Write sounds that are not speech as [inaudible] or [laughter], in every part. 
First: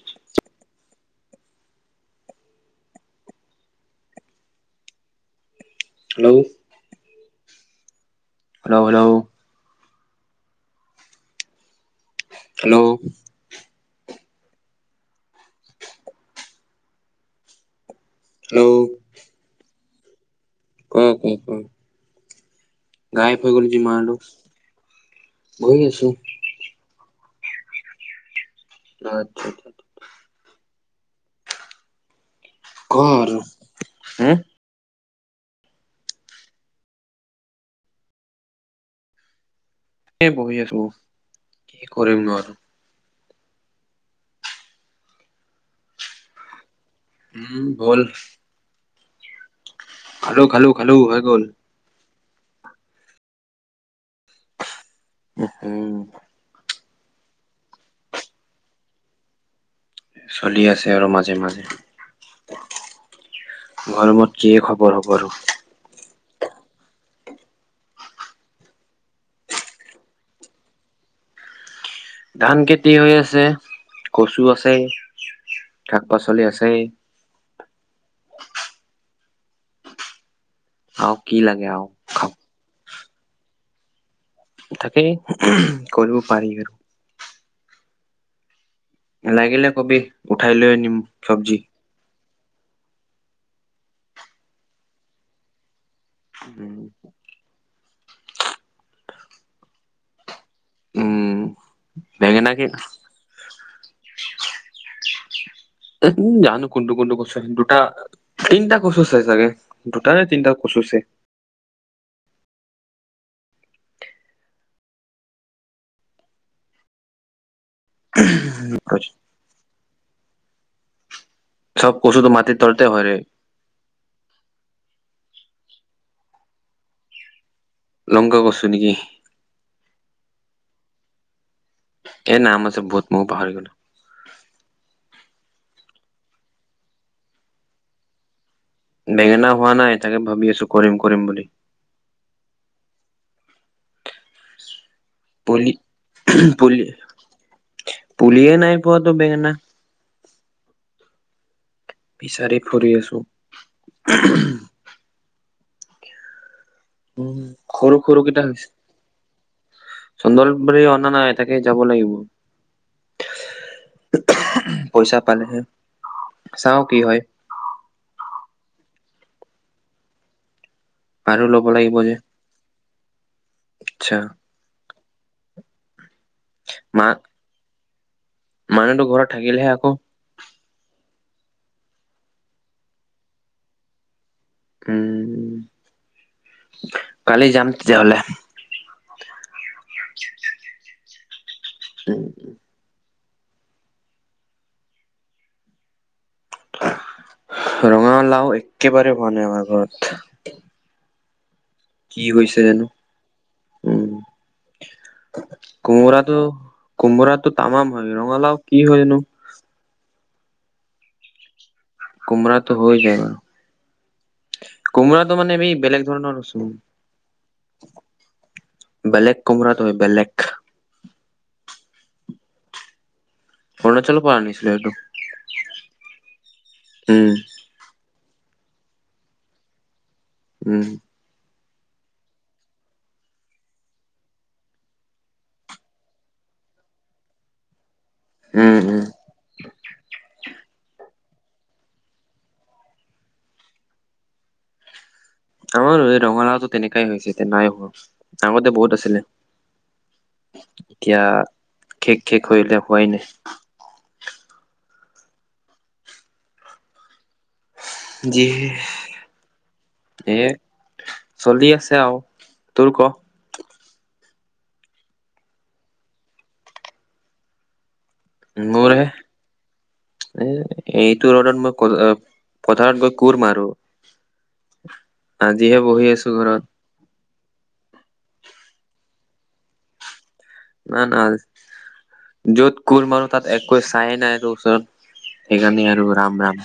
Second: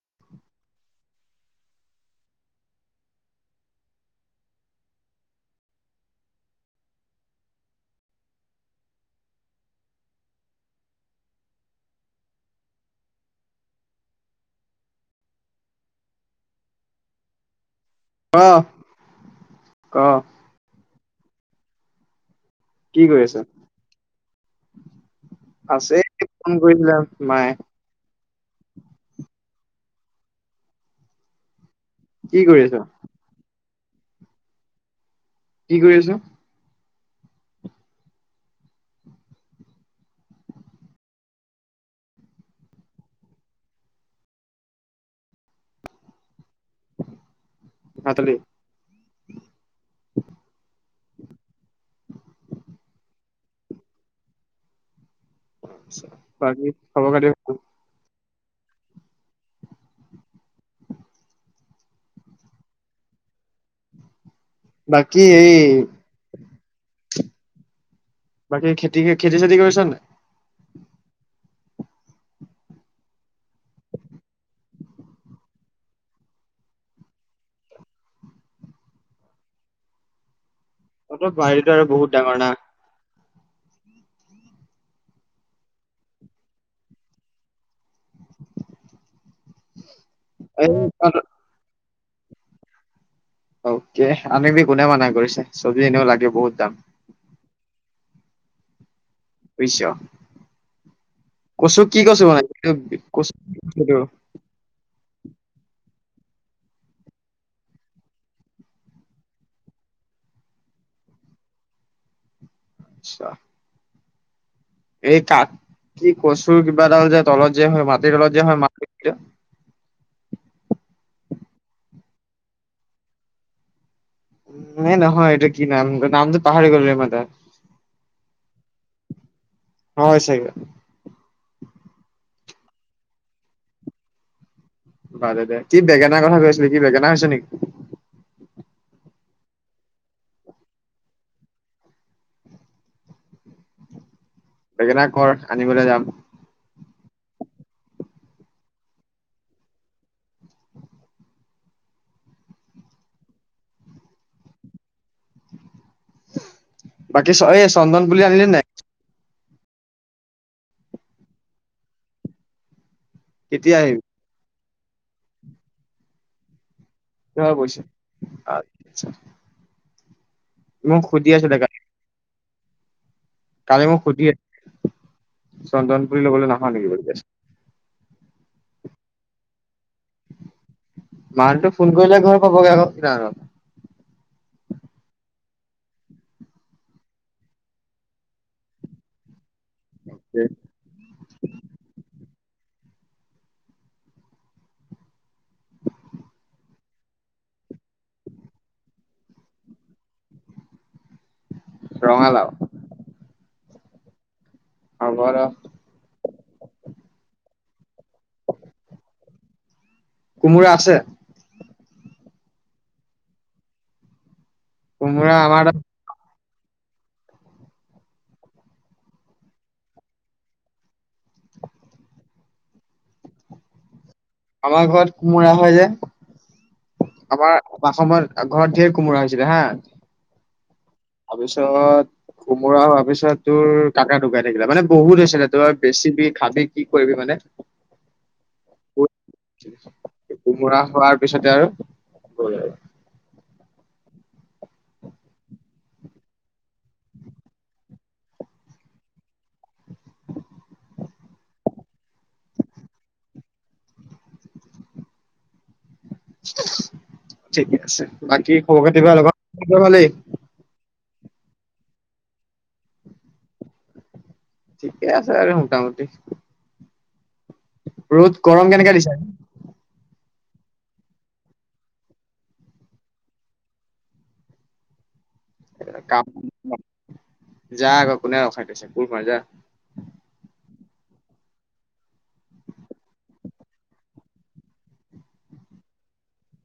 [inaudible] Hello hello hello hello অ hello ক অ ক চুন কি কৰি আছা, বহি আছে আছো ফোন কৰিছিলা। মাই আচ্ছা কি কৰি আছোঁ? ক আৰু হুম', কি কৰি আছোঁ? এ বহি আছোঁ, কি কৰিম নো আৰু উম', বল। ভাত খালি খালো', - খালো', - খালো', হৈ গ'ল উম বাকী খবৰ খাতি ক? চলি আছে আৰু মাজে মাজে, গৰমত কি খবৰ হ'ব বাকী আৰু? এই বাকী খেতি, খেতি চেতি কৰিছা নে? ধান খেতি হৈ আছে, কচু আছেই শাক-পাচলি আছেই আৰু তহঁতৰ কি লাগে বাৰীতো আৰু বহুত খাওঁ ডাঙৰ না তাকেই কৰিব পাৰি আৰু লাগিলে কবি উঠাই এই লৈ আনিম তহঁতৰ চব্জি অকে, আনিবি কোনে মানা কৰিছে চব্জি এনেও লাগে, বহুত উম দাম বুজিছোঁ উম কচু কি কচু বেঙেনা কি বনাইছোঁ বিষ কচু কি কচু? উম', জানো কোনটো কোনটো কচু দুটা তিনিটা কচু আছে চাগে দুটাৰে তিনটা কচু আছে আচ্ছা', এই কাঠ কি কচুৰ কিবা এটা যে তলত যে হয় মাটিৰ তলত যে হয় মানকচুটো? চব কচুটো মাটিৰ তলতে হয় ৰে ন, নহয় এটো কি নাম নামটো পাহৰি গলোঁ ৰে এমাত্ৰৰ লংকা কচু নেকি? হয়', চাগে এই নাম আছে বহুত মইও পাহৰি গলোঁ। বাদে দে কি বেঙেনাৰ কথা কৈছিলে, কি বেঙেনা হৈছে নেকি? বেঙেনা হোৱা নাই তাকে ভাবি আছো কৰিম কৰিম বুলি। বেঙেনা কৰ পুলি, আনিবলৈ যাম - পুলি, পুলিয়ে নাইপোৱাটো বেঙেনা বিচাৰি ফুৰি আছোঁ হুম', -হুম', বাকী, চ এই চন্দনপুৰী আনিলি নে নাই? চন্দনপুৰী অনা নাই এ তাকে যাব লাগিব। কেতিয়া আহিবি? পইচা পালেহে, চাওঁ। কোৱা গৈছে [unintelligible] আৰু ল'ব লাগিব যে কালি মোক আচ্ছা সুধি আ চন্দনপুলি ল'বলৈ নহা নেকি বুলি মা কৈছে। মানুহতো ঘৰত থাকিলেহে আকৌ। মালতো ফোন কৰিলে ঘৰ পাবগৈ আকৌ চিধা কথা। উম', - কালি যাম তেতিয়াহলে। উম', উম', - উম', [inaudible] ৰঙালাও একেবাৰে হোৱা নাই আমাৰ ঘৰত। কি ৰঙালাও হৈছে জানো? উম',। হ'ব ৰ কো, কোমোৰাটো, কোমোৰাটো তামাম হয়, ৰঙালাও কি হয় নো? [inaudible] কোমোৰা আছে? কোমৰাটো হৈ যায় বাৰু কোমোৰা কোমৰাটো মানে আমাৰ এই তাত বেলেগ ধৰণৰ উম। বেলেগ কোমৰাটো হয় বেলেগ। অৰুণাচল আমাৰ ঘৰত কোমোৰা হয় যে উম আমাৰ পাছমই আৰু ঘৰতে কুমোৰা হৈছিলে হা। উম পিছত কোমোৰা হোৱাৰ পিছত তোৰ কাকা ঢুকাই থাকিলে মানে বহুত হৈছিলে তোৰ বেছিবি খাবি কি কৰিবি মানে। [inaudible] উম উম। বহুত হৈছিলে। কোমোৰা হোৱাৰ পিছতে আৰু গল আৰু। আমাৰ ৰঙালাওটো তেনেকাই হৈছে নাই হোৱা আগতে বহুত আছিলে। এতিয়া খেক খেক হৈলে হোৱাই নাই। ঠিকে আছে যি বাকী খবৰ খাতি ভাল [unintelligible] ভালেই? এ চলি আছে আও। তোৰ ক? ঠিকে আছে আৰু মোটামুটি। ৰ'দ গৰম কেনেকে মোৰহে দিছে? এ এইটো ৰদত মই ক পথাৰত গৈ কোৰ মাৰো। আজিহে বহি কাম আছো ঘৰত। যা আকৌ কোনে ৰখাই থৈছে কোৰ মাৰ যা। না না য'ত কোৰ মাৰো তাত একো চাই নাই তো ওচৰত। সেইকাৰণে আৰু ৰাম ৰাম।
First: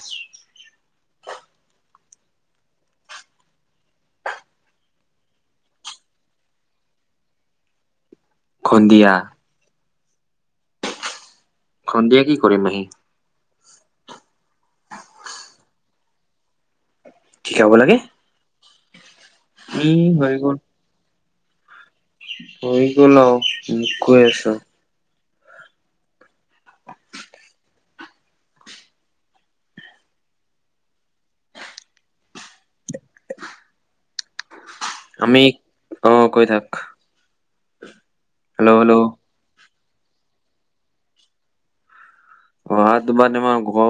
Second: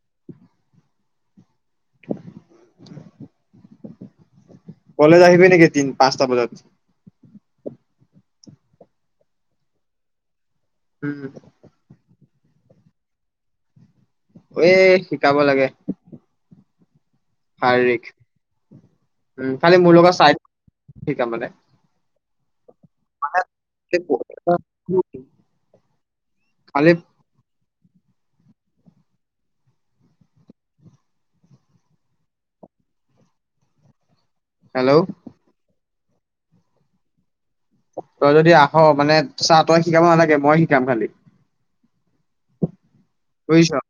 [inaudible] কলেজ আহিবি নেকি তিনি পাঁচটা বজাত। সন্ধিয়া? উম সন্ধিয়া কি কৰিম আহি? এ শিকাব লাগে। কি খাব লাগে? শাৰীৰিক উম খালি ই মোৰ লগত হৈ চাই গ'ল [unintelligible] সিকাম মানে হৈ গল আৰু মোক কৈ আছ। খালি হেল্ল'। আমি অ কৈ থাক। তই যদি আহ হেল্ল' হেল্ল' মানে চাহ তই শিকাব নালাগে মই শিকাম খালি। অহা তোমাৰ তোমা বুজিছ ঘৰ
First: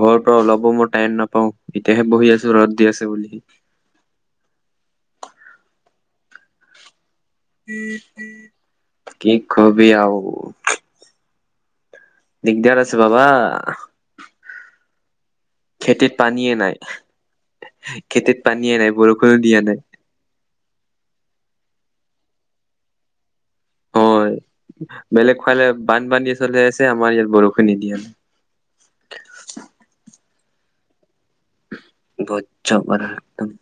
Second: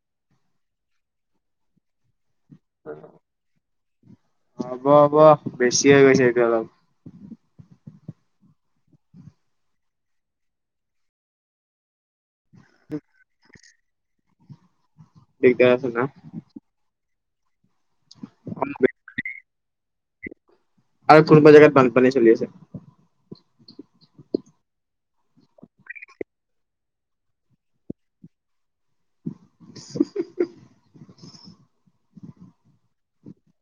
ঘৰ ত ওলপো মই টাইম নাপাও এতিয়াহে বহি আছো। যে ৰ'দ দি আছে বুলি। হ'ব হ'ব বেছিয়ে গৈছে এইটো অলপ। কি কবি আৰু। দিগদাৰ আছে বাবা। দিগদাৰ আছে খেতিত ন পানীয়েে নাই খেতিত পানীয়ে নাই বৰষুণো দিয়া নাই। আৰু কোনবা জেগাত বানপানী চলি আছে। হয় বেলেগ ফালে বানপানীয়ে চলি আছে আমাৰ ইয়াত বৰষুণ নিদিয়া। [inaudible] [inaudible] বহুত যোৰ বাধা একদম।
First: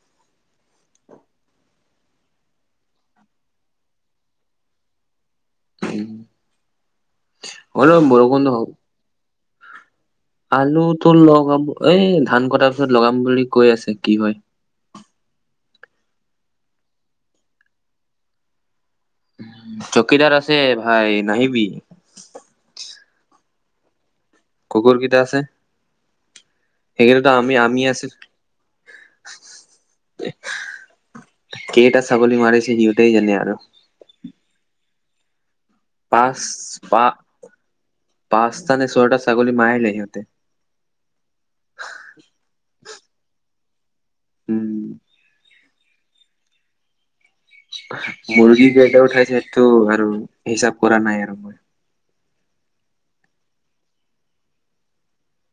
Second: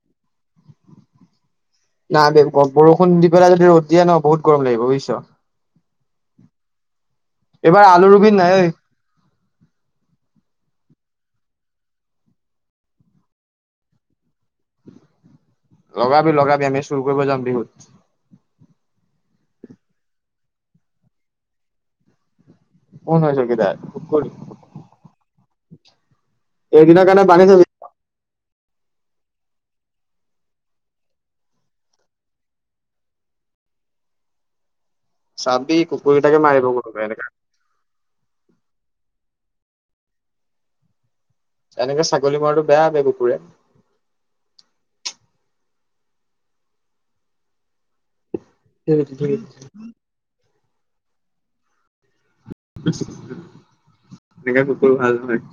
নাই বৰষুণ দি পেলাই যদি ৰ'দ দিয়ে ন বহুত গৰম লাগিব বুজিছ। এইবাৰ হলেও আলু ৰুবি নাই বৰষুণটো ঐ হওঁক। আলুটো লগাম এই ধান কটাৰ পিছত লগাম বুলি কৈ আছে কি হয়? ঠ লগাবি লগাবি আমি চুৰ কৰিব যাম বিহুত। চকিদাৰ আছে ভাই নাহিবি। কোন হয় চকিদাৰ? কুকুৰ, কেইটা আছে এইদিনৰ কাৰণে সেইকেইটা বান্ধি আমি থবি। আমি আছিল। উ! কেইটা ছাগলী মাৰিছে সিহঁতে জানে আৰু চাবি কুকুৰীটাকে পাঁচ মাৰিব ক এনেকা। স ছটাত ছাগলী মাৰিল সিহঁতে। কুকুৰৰে। উম! মুৰ্গী কেইটা উঠাইছে সেইটো আৰু হিচাপ কৰা নাই আৰু মই, এই কেইটা ককুৰ ভাল হয়।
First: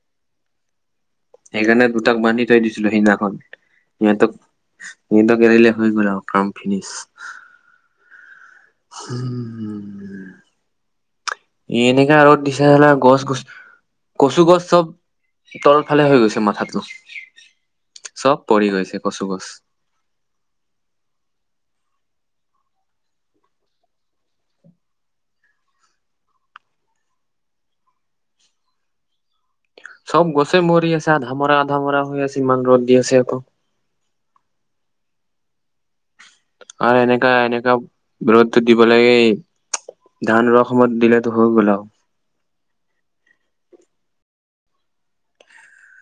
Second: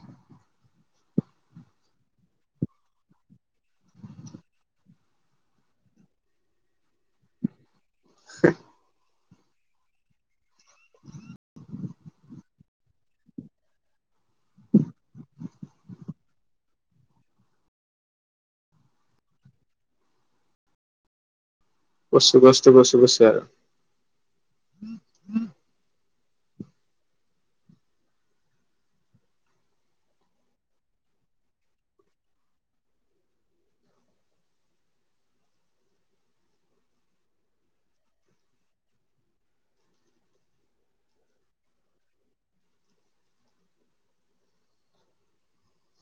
সেইকাৰণে দুটাক বান্ধি থৈ দিছিলো সিদিনাখন। সিহঁতক সিহঁতক এৰিলেে হৈ গ'ল আৰু ফ্ম ফিনিচ। হ। উম! এ এনেকা ৰ'দ দিছে চালা গছ, গছ কচু, গছ চব তল ফালে হৈ গৈছে মাথা। চব পৰি গৈছে কচু গছ। বচু কছ বচু গছে আৰু, উম! চব গছে মৰি আছে আধামৰা আধামৰা হৈ আছে ইমান ৰ'দ দি আছে আকৌ। [unintelligible] আৰু এনেকা এনেকা ৰ'দ দিব লাগে, ধান ৰকমত দিলতো হৈ গ'ল আৰু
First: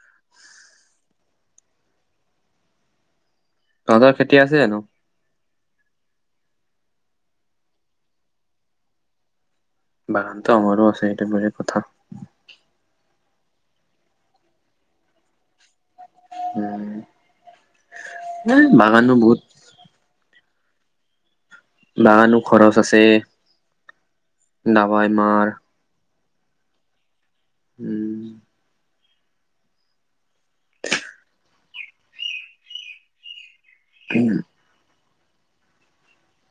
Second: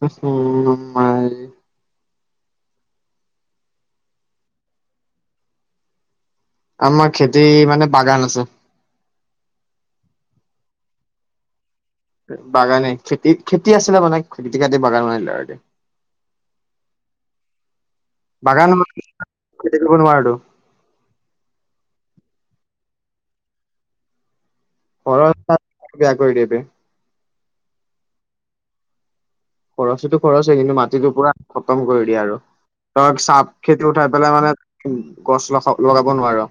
উম! মাই তহঁতৰ খেতি আছে জানো? আমাৰ খেতি মানে বাগান আছে। বাগানতো আমাৰো আছে এইটো বেলেগ কথা। বাগানে খেতি খেতি আছিলে মানে খেতি খতি বাগান বনাই দিলে। উম। এ বাগানিব বাগানো বহুত নোৱাৰটো। বাগানো খৰচ আছে। ডাবাই মাৰ। বয়াক কৰি দে বেহ উম! খৰচটো খৰচ হয় কিন্তু মাটিটো পুৰা খতম কৰি দিয়ে আৰু ধৰ চাপ খেতি উঠাই উম, পেলাই মানে গছ লগ লগাব নোৱাৰো,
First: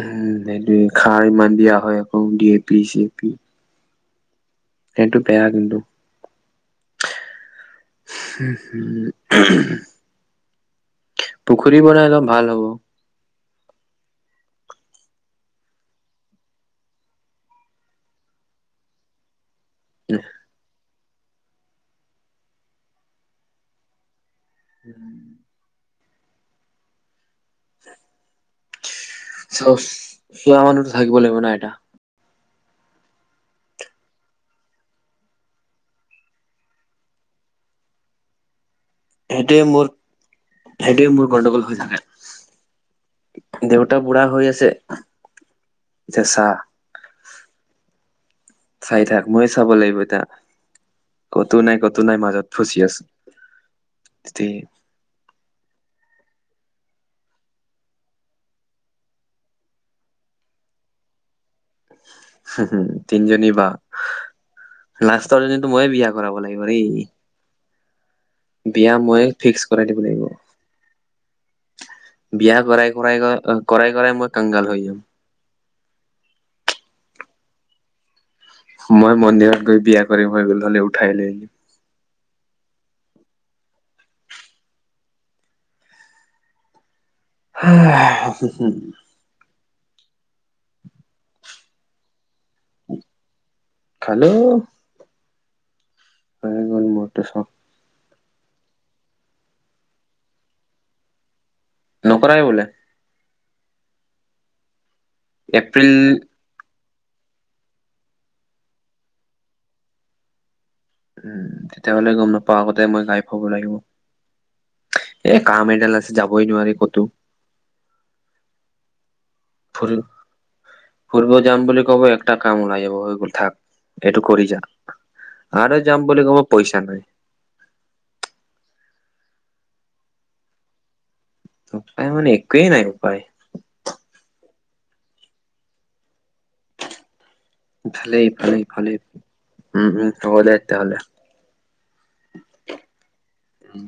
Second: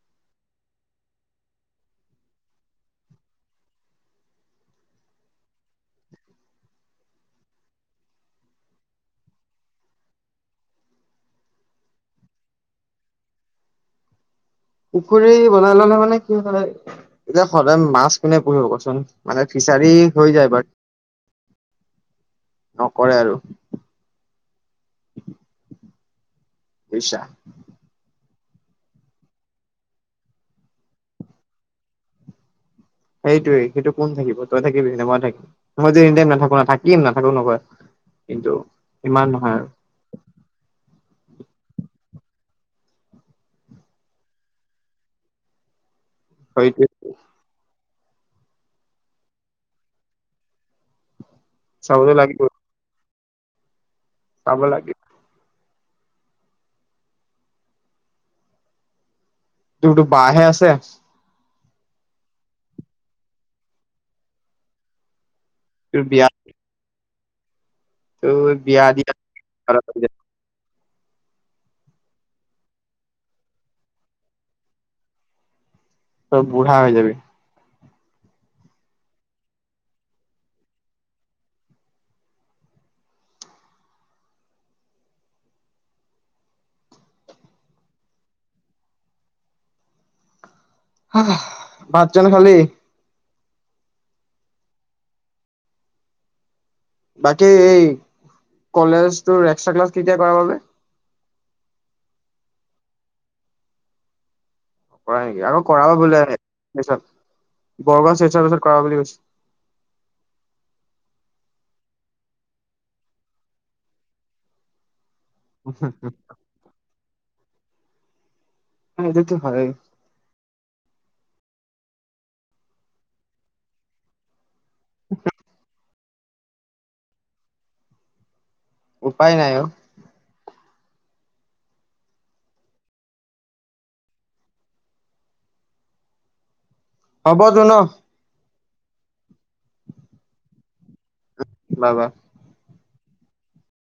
উম সেইটো খাৰ ইমান দিয়া হয় আকৌ ড এপি চিয়পি, সেইটো বেয়া কিন্তু। হ! হম! পুখুৰী বনাই ল' ভাল হ'ব। পুখুৰী বনাই ললে মানে কি হয় এতিয়া সদায় মাছকোনে পুহিব কচোন? ফ্ৰিছাৰি হৈ যায় বাট, নকৰে আৰু উম! পছা। চ চোৱা মানুহতো থাকিব লাগিব ন এটা, সেইটোৱেই সেইটো কোন থাকিব তই থাকিবি মই থাকিম মই যম নাথাকো না থাকিম নাথাকো নকয়। কিন্তু ইমান নহয় সেইটোৱে আৰু মোৰ সেইটোৱে মোৰ গণ্ডগোল হৈ থাকে, দেউতা বুঢ়া হৈ আছে। এতি সেইটোৱে [unintelligible] চাই থাক মই চাব লাগিব এতিয়া। কতো নাই কতো চাবতো নাই লাগিব মাজত ফচি আছো। তে চাব লাগিব তোৰ তো বা হে আছে? হম তিনিজনী বা লাষ্টৰজনীতো ময়ে বিয়া কৰাব লাগিব ৰেই। তোৰ বিয়া দিয়া মই ফিক্স কৰাই দিব লাগিব। বিয়া কৰাই কৰাই কৰা কৰাই কৰাই মই কাংগাল হৈ যাম। তব বুঢ়া হৈ যাবি। মই মন্দিৰত গৈ বিয়া কৰিম হৈ গ হলে উঠাই লৈ আনিম। [unintelligible] ভাত জানো খালী? খালো। হৈ গ'ল মোৰতো চব বাকী এই কলেজটো একসট্ৰা ক্লাচ কেতিয়া কৰাব যে? নকৰাই বোলে। কৰা নেকি আকৌ এপ্ৰিল কৰাব বোলে। বৰগাঁও চোৰ পিছত কৰা বুলি কৈছে? উম, তেতিয়াহলে গম নাপায় আগতে মই গাই থুৱাব লাগিব। এ, কাম এডাল আছে যাবই নোৱাৰি ক'তো। এইটোতো হয়। ফুৰি ফুৰিব যাম বুলি কব একটা কাম ওলাই যাব থাক এইটো কৰি যা। আৰু যাম বুলি কবো পইচা নাই। উপায় নাই অ। উপায় মানে একেই নাই উপায়। হ'ব তো ন? খালি উম, উম, হ'ব দে তেতিয়া হলে। Bye bye. উম'।